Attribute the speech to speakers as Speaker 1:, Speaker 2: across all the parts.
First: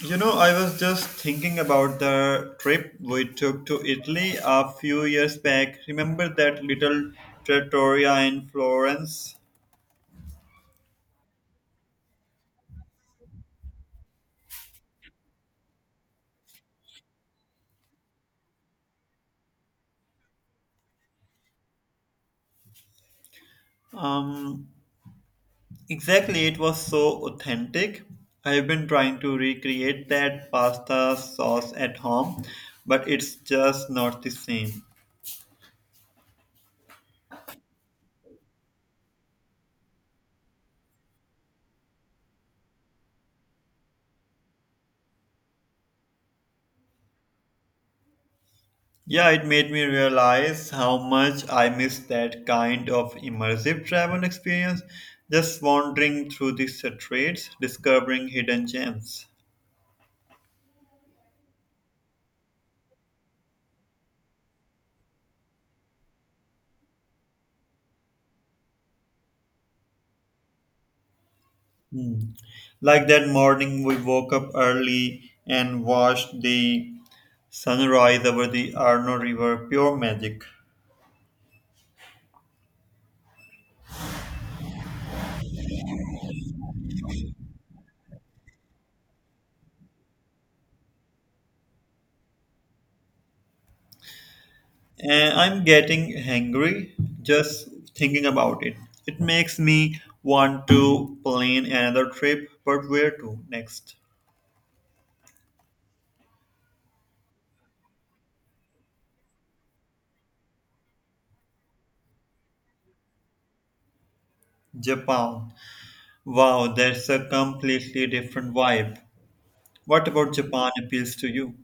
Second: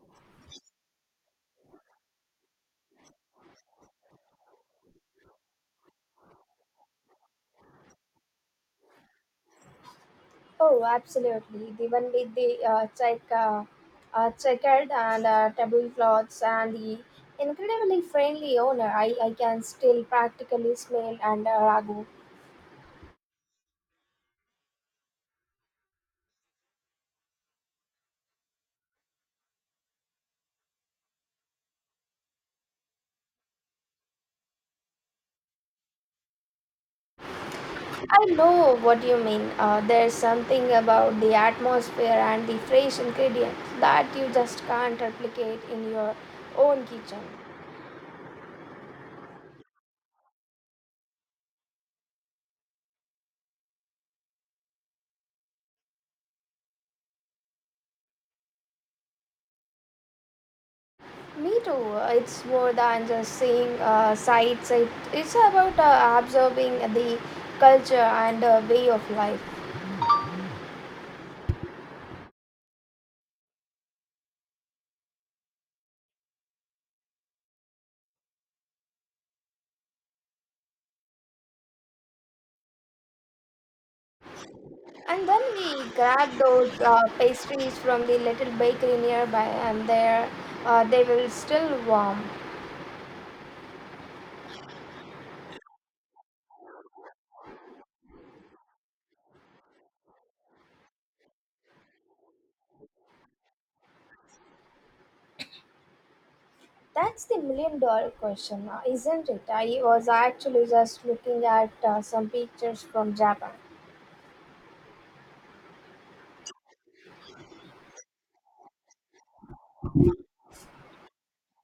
Speaker 1: You know, I was just thinking about the trip we took to Italy a few years back. Remember that little trattoria in Florence?
Speaker 2: Oh, absolutely. The one with the checkered and tablecloths and the incredibly friendly owner. I can still practically smell and ragu.
Speaker 1: Um, exactly, it was so authentic. I've been trying to recreate that pasta sauce at home, but it's just not the same.
Speaker 2: I know what you mean. There's something about the atmosphere and the fresh ingredients that you just can't replicate in your own kitchen.
Speaker 1: Yeah, it made me realize how much I miss that kind of immersive travel experience, just wandering through the streets, discovering hidden gems.
Speaker 2: Me too. It's more than just seeing sights. It's about absorbing the culture and way of life.
Speaker 1: Hmm. Like that morning, we woke up early and watched the sunrise over the Arno River, pure magic.
Speaker 2: And then we grabbed those pastries from the little bakery nearby, and there they were still warm.
Speaker 1: And I'm getting hangry just thinking about it. It makes me want to plan another trip, but where to next?
Speaker 2: That's the million dollar question, isn't it? I was actually just looking at some pictures from Japan.
Speaker 1: Japan. Wow, that's a completely different vibe. What about Japan appeals to you?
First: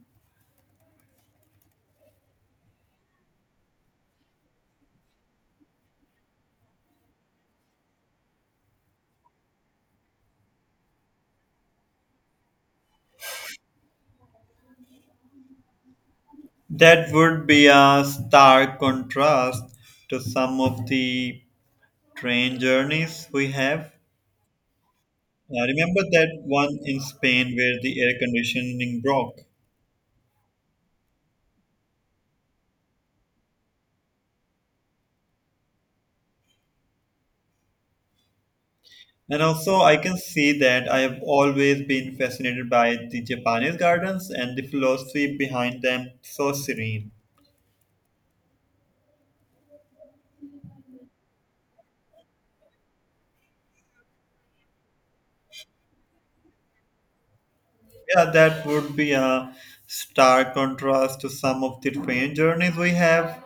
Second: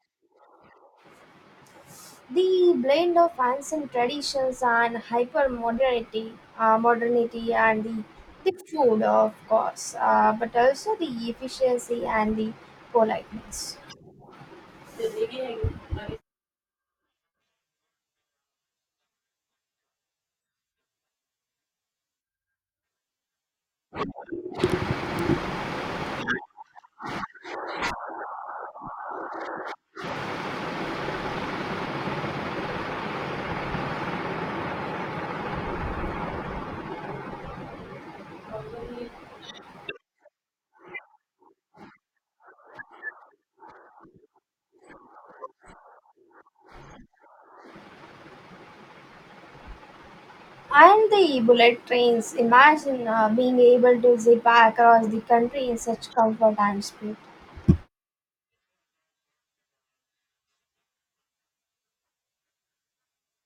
Speaker 2: The blend of ancient traditions and hyper modernity and the food, of course, but also the efficiency and the politeness.
Speaker 1: That would be a stark contrast to some of the train journeys we have. I remember that one in Spain where the air conditioning broke. And also, I can see that I have always been fascinated by the Japanese gardens and the philosophy behind them, so serene.
Speaker 2: And the bullet trains. Imagine being able to zip across the country in such comfort and speed.
Speaker 1: Yeah, that would be a stark contrast to some of the train journeys we have.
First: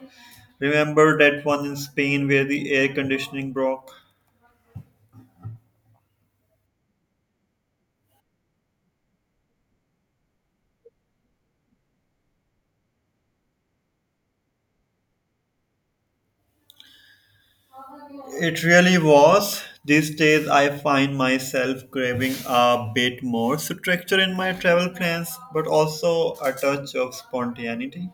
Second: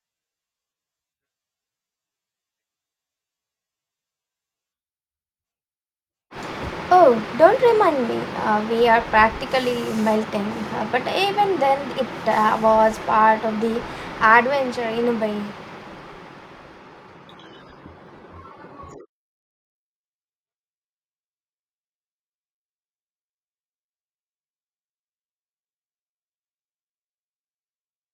Speaker 1: Remember that one in Spain where the air conditioning broke?
Speaker 2: Oh, don't remind me. We are practically melting. But even then, it was part of the adventure in a way.
Speaker 1: It really was. These days, I find myself craving a bit more structure in my travel plans, but also a touch of spontaneity.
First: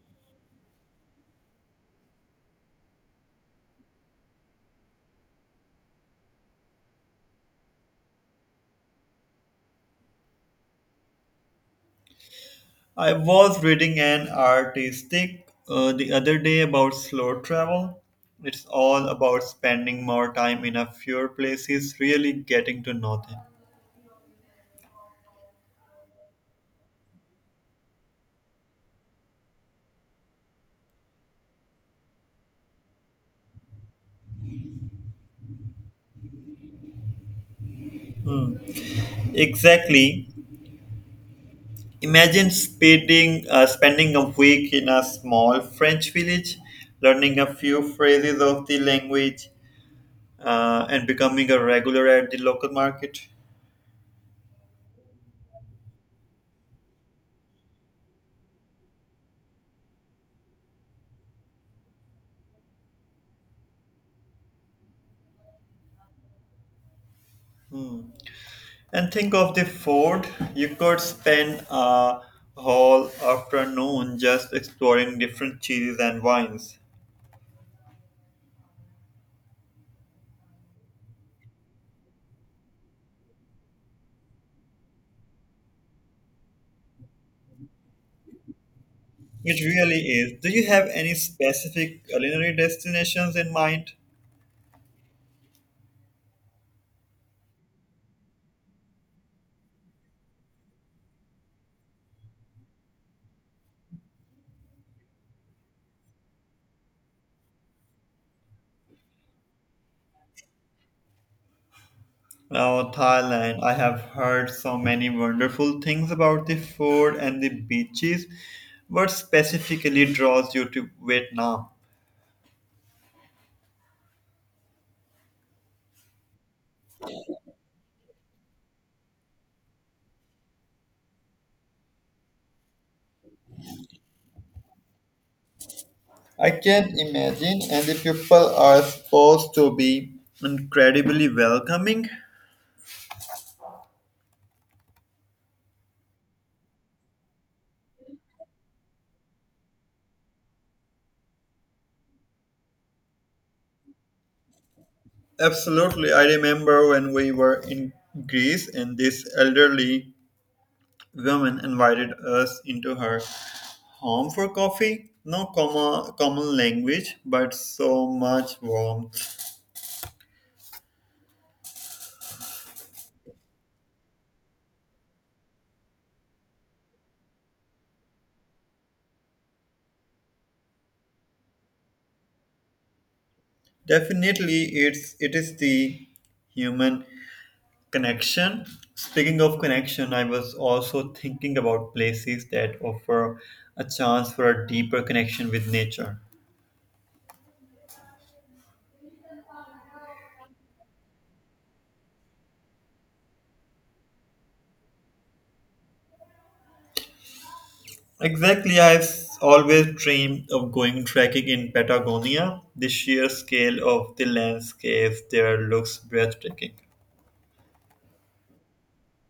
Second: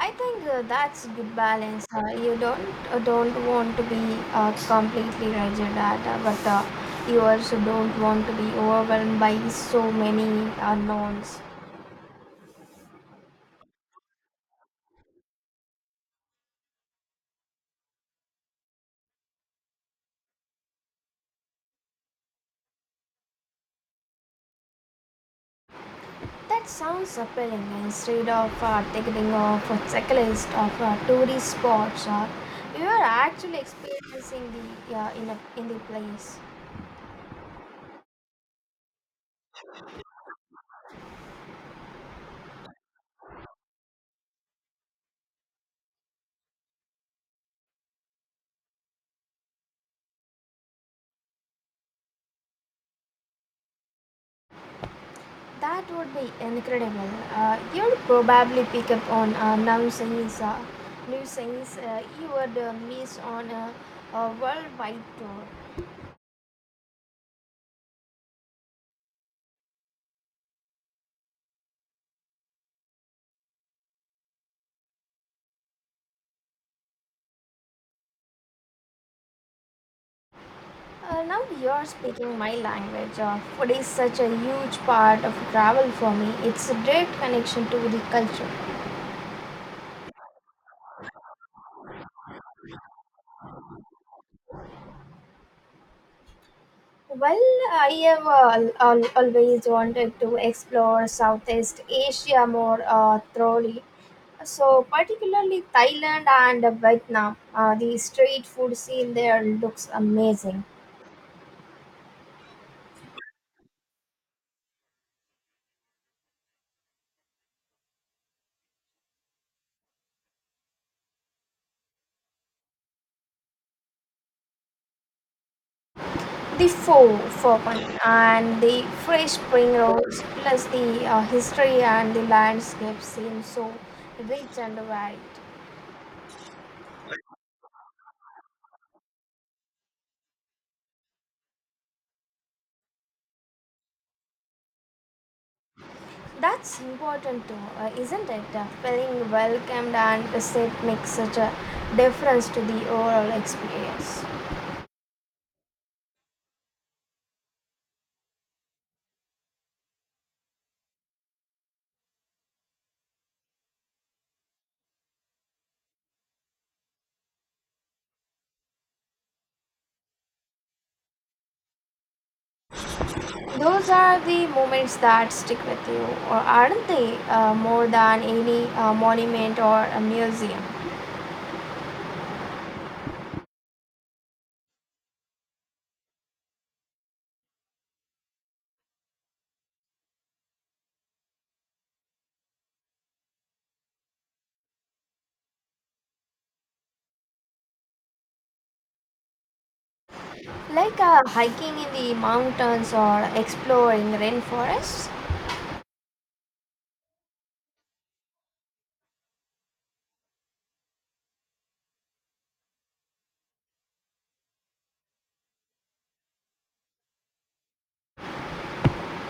Speaker 2: I think that's a good balance. You don't want to be completely rigid, at, but you also don't want to be overwhelmed by so many unknowns.
Speaker 1: I was reading an artistic the other day about slow travel. It's all about spending more time in a fewer places, really getting to know them.
Speaker 2: That sounds appealing. Instead of thinking of a checklist of tourist spots, you are actually experiencing the in the place.
Speaker 1: Hmm, exactly. Imagine spending a week in a small French village, learning a few phrases of the language, and becoming a regular at the local market.
Speaker 2: That would be incredible. You'll probably pick up on new things you would miss on a worldwide tour.
Speaker 1: And think of the food. You could spend a whole afternoon just exploring different cheeses and wines.
Speaker 2: Now you're speaking my language. Food is such a huge part of travel for me. It's a direct connection to the culture.
Speaker 1: It really is. Do you have any specific culinary destinations in mind?
Speaker 2: Well, I have always wanted to explore Southeast Asia more thoroughly. So, particularly Thailand and Vietnam, the street food scene there looks amazing.
Speaker 1: Oh, Thailand. I have heard so many wonderful things about the food and the beaches. What specifically draws you to Vietnam?
Speaker 2: The pho bun and the fresh spring rolls, plus the history and the landscape seem so rich and varied.
Speaker 1: I can't imagine, and the people are supposed to be incredibly welcoming.
Speaker 2: That's important too, isn't it? Feeling welcomed and received makes such a difference to the overall experience.
Speaker 1: Absolutely. I remember when we were in Greece and this elderly woman invited us into her home for coffee. No comma, common language, but so much warmth.
Speaker 2: Those are the moments that stick with you, or aren't they? More than any monument or a museum,
Speaker 1: Definitely, it's it is the human connection. Speaking of connection, I was also thinking about places that offer a chance for a deeper connection with nature.
Speaker 2: like hiking in the mountains or exploring rainforests.
Speaker 1: Exactly, I've always dreamed of going trekking in Patagonia. The sheer scale of the landscapes there looks breathtaking.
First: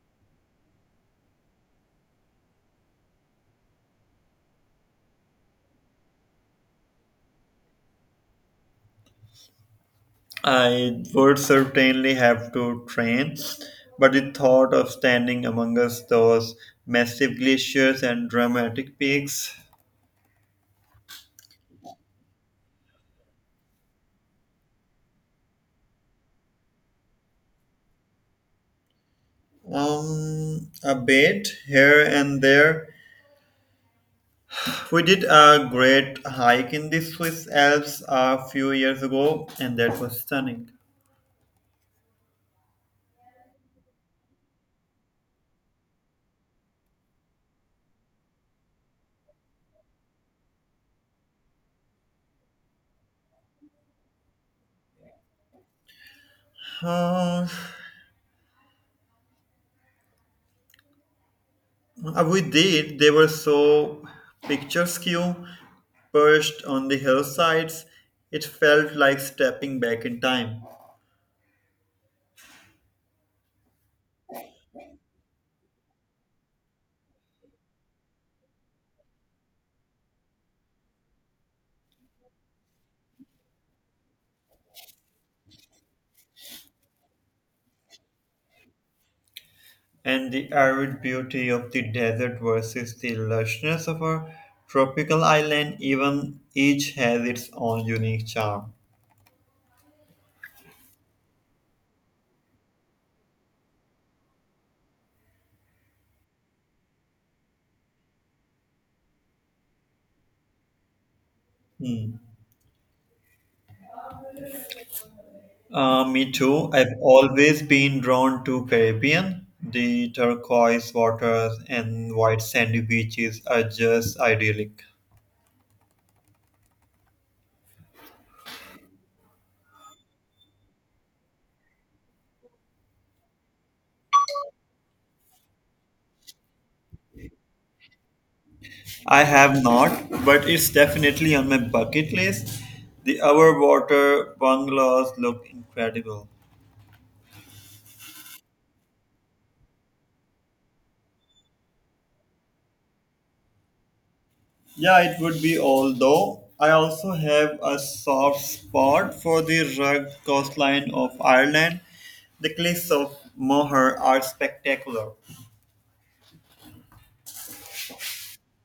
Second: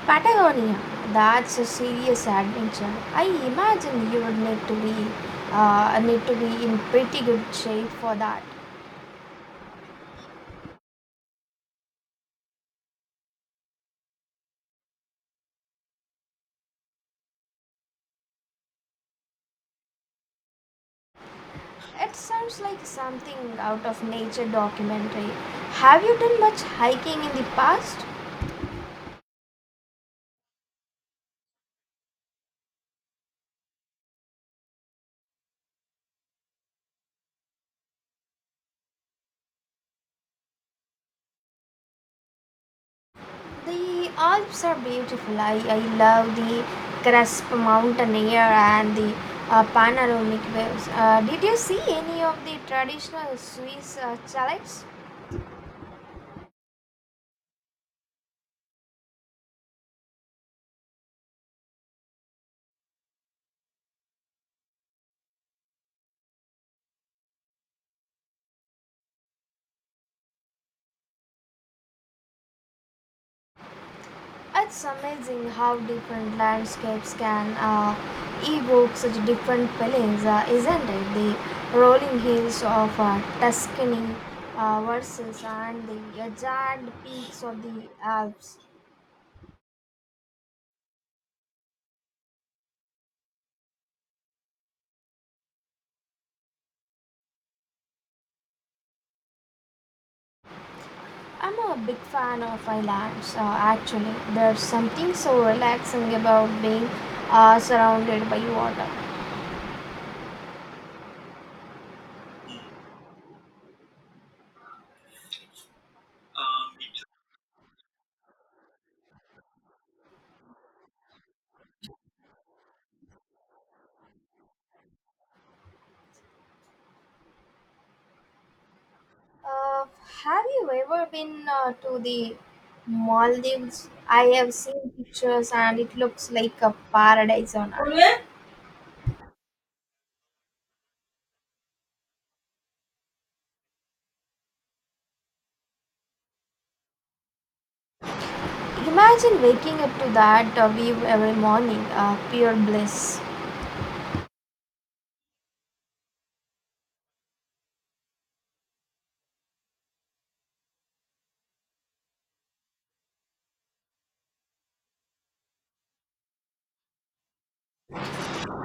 Speaker 2: Patagonia, that's a serious adventure. I imagine you would need to be in pretty good shape for that.
Speaker 1: I would certainly have to train, but the thought of standing amongst those massive glaciers and dramatic peaks.
Speaker 2: It sounds like something out of nature documentary. Have you done much hiking in the past?
Speaker 1: A bit here and there. We did a great hike in the Swiss Alps a few years ago, and that was stunning.
Speaker 2: The Alps are beautiful. I love the crisp mountain air and the panoramic waves. Did you see any of the traditional Swiss chalets?
Speaker 1: Uh, we did. They were so picturesque, perched on the hillsides. It felt like stepping back in time.
Speaker 2: It's amazing how different landscapes can evoke such different feelings, isn't it? The rolling hills of Tuscany versus and the jagged peaks of the Alps.
Speaker 1: And the arid beauty of the desert versus the lushness of a tropical island, even each has its own unique charm.
Speaker 2: I'm a big fan of islands, actually. There's something so relaxing about being surrounded by water.
Speaker 1: Hmm. Me too. I've always been drawn to Caribbean. The turquoise waters and white sandy beaches are just idyllic.
Speaker 2: Uh, have you ever been to the Maldives? I have seen pictures and it looks like a paradise on earth.
Speaker 1: I have not, but it's definitely on my bucket list. The hour water bungalows look incredible.
Speaker 2: Imagine waking up to that view every morning, pure bliss.
Speaker 1: Yeah, it would be, although I also have a soft spot for the rugged coastline of Ireland. The cliffs of Moher are spectacular.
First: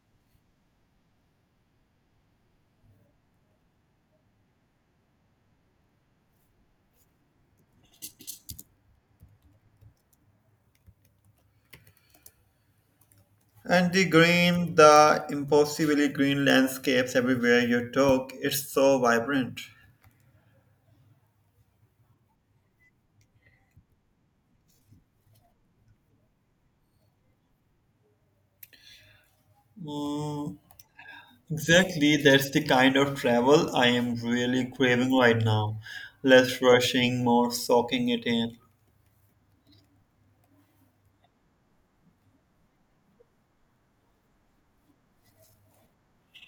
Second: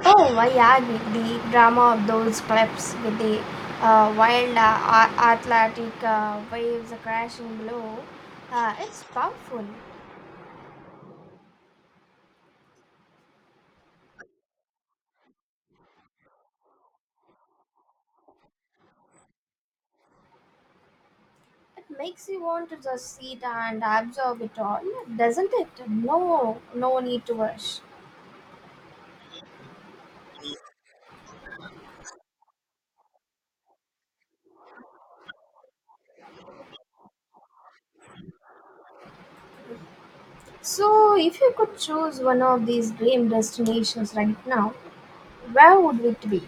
Speaker 2: Oh, I agree. The drama of those cliffs with the wild Atlantic waves crashing below, it's powerful.
Speaker 1: And the green, the impossibly green landscapes everywhere you took, it's so vibrant.
Speaker 2: It makes you want to just sit and absorb it all, doesn't it? No, no need to rush.
Speaker 1: Mm, exactly, that's the kind of travel I am really craving right now. Less rushing, more soaking it in.
Speaker 2: So, if you could choose one of these dream destinations right now, where would it be?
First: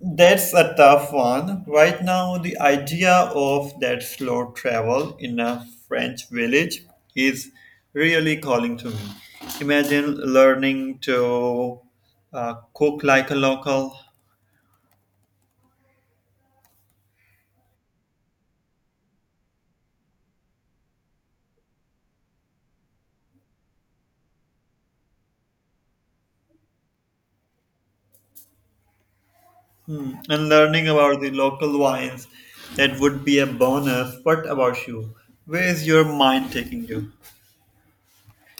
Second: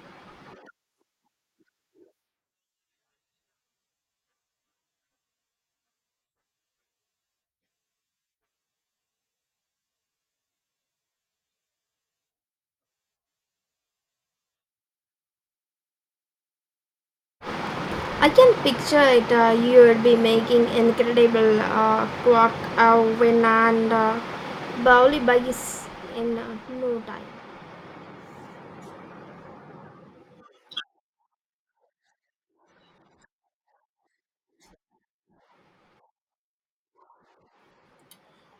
Speaker 1: That's a tough one. Right now, the idea of that slow travel in a French village is really calling to me. Imagine learning to cook like a local
Speaker 2: I can picture it. You would be making incredible win and bowly bugs in no time.
Speaker 1: and learning about the local wines. That would be a bonus. What about you? Where is your mind taking you?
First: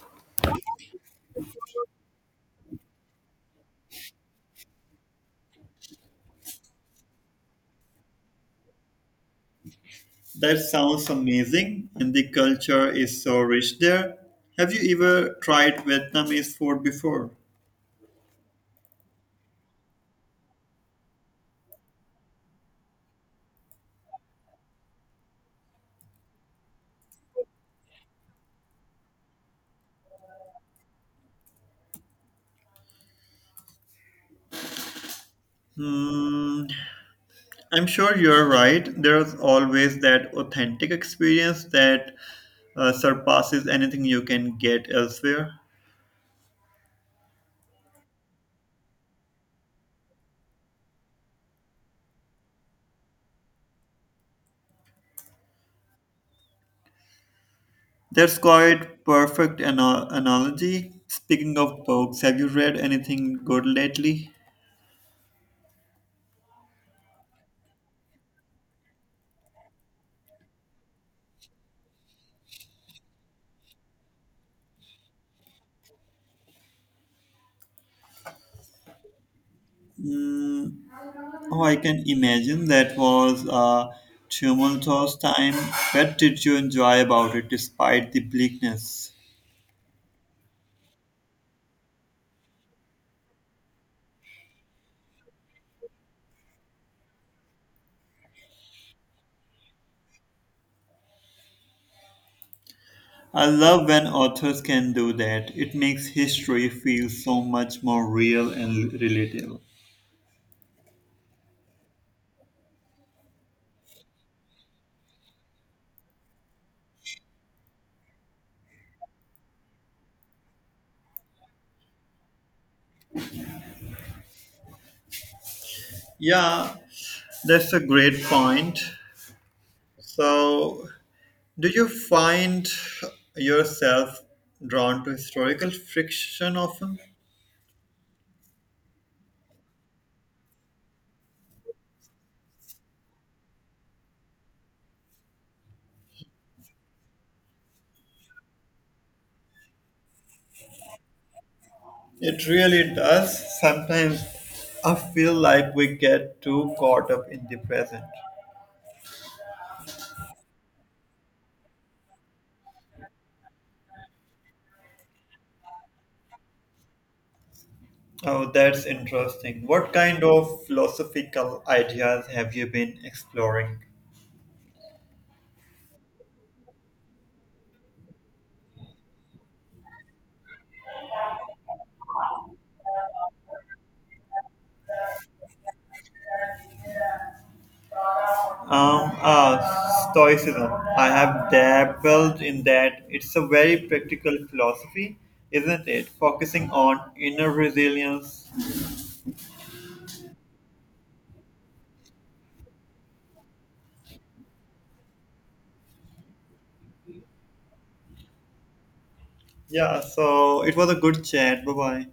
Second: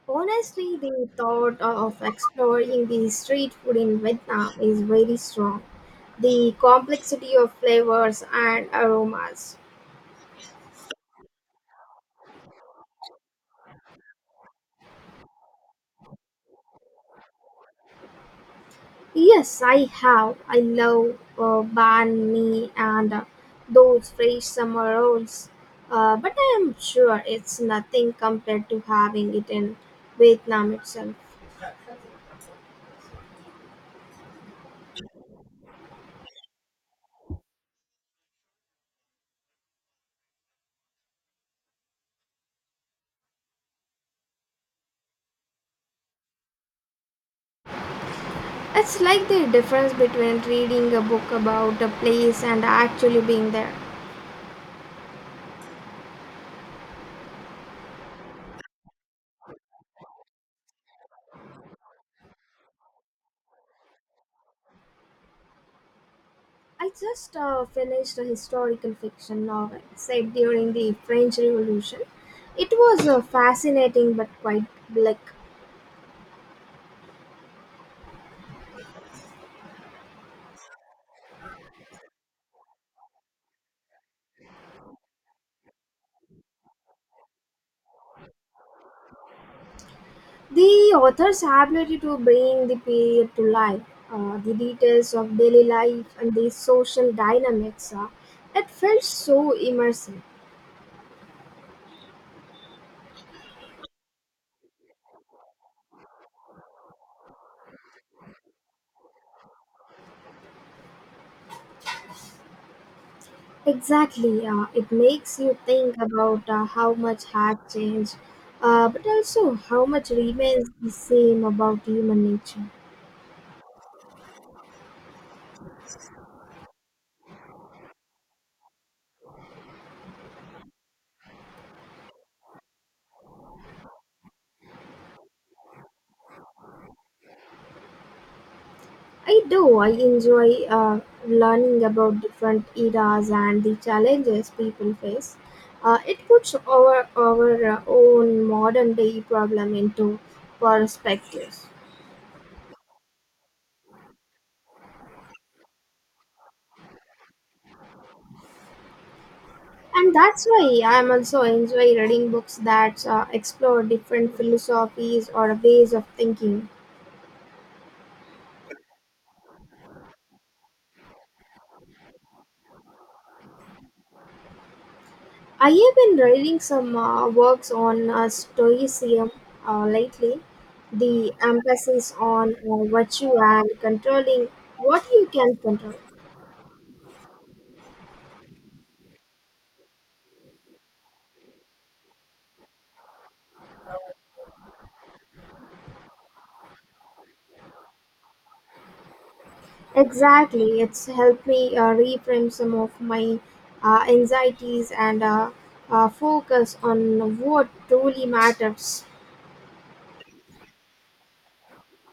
Speaker 2: Honestly, the thought of exploring the street food in Vietnam is very strong. The complexity of flavors and aromas.
Speaker 1: That sounds amazing, and the culture is so rich there. Have you ever tried Vietnamese food before?
Speaker 2: Yes, I have. I love banh mi and those fresh summer rolls. But I am sure it's nothing compared to having it in Vietnam itself.
Speaker 1: Hmm, I'm sure you're right. There's always that authentic experience that surpasses anything you can get elsewhere.
Speaker 2: It's like the difference between reading a book about a place and actually being there.
Speaker 1: That's quite perfect analogy. Speaking of books, have you read anything good lately?
Speaker 2: I just finished a historical fiction novel set during the French Revolution. It was fascinating but quite bleak.
Speaker 1: Mm, oh, I can imagine that was a tumultuous time. What did you enjoy about it despite the bleakness?
Speaker 2: The author's ability to bring the period to life, the details of daily life, and the social dynamics, it felt so immersive.
Speaker 1: I love when authors can do that. It makes history feel so much more real and relatable.
Speaker 2: Exactly, it makes you think about how much has changed, but also how much remains the same about human nature.
Speaker 1: Yeah, that's a great point. So, do you find yourself drawn to historical fiction often?
Speaker 2: I do. I enjoy learning about different eras and the challenges people face. It puts our own modern day problem into perspective.
Speaker 1: It really does. Sometimes I feel like we get too caught up in the present.
Speaker 2: And that's why I'm also enjoy reading books that explore different philosophies or ways of thinking.
Speaker 1: Oh, that's interesting. What kind of philosophical ideas have you been exploring?
Speaker 2: I have been reading some works on Stoicism lately. The emphasis on virtue and controlling what you can control.
Speaker 1: Um, uh, Stoicism. I have dabbled in that. It's a very practical philosophy, isn't it? Focusing on inner resilience.
Speaker 2: Exactly, it's helped me reframe some of my anxieties and focus on what truly matters.
Speaker 1: Yeah, so it was a good chat. Bye bye.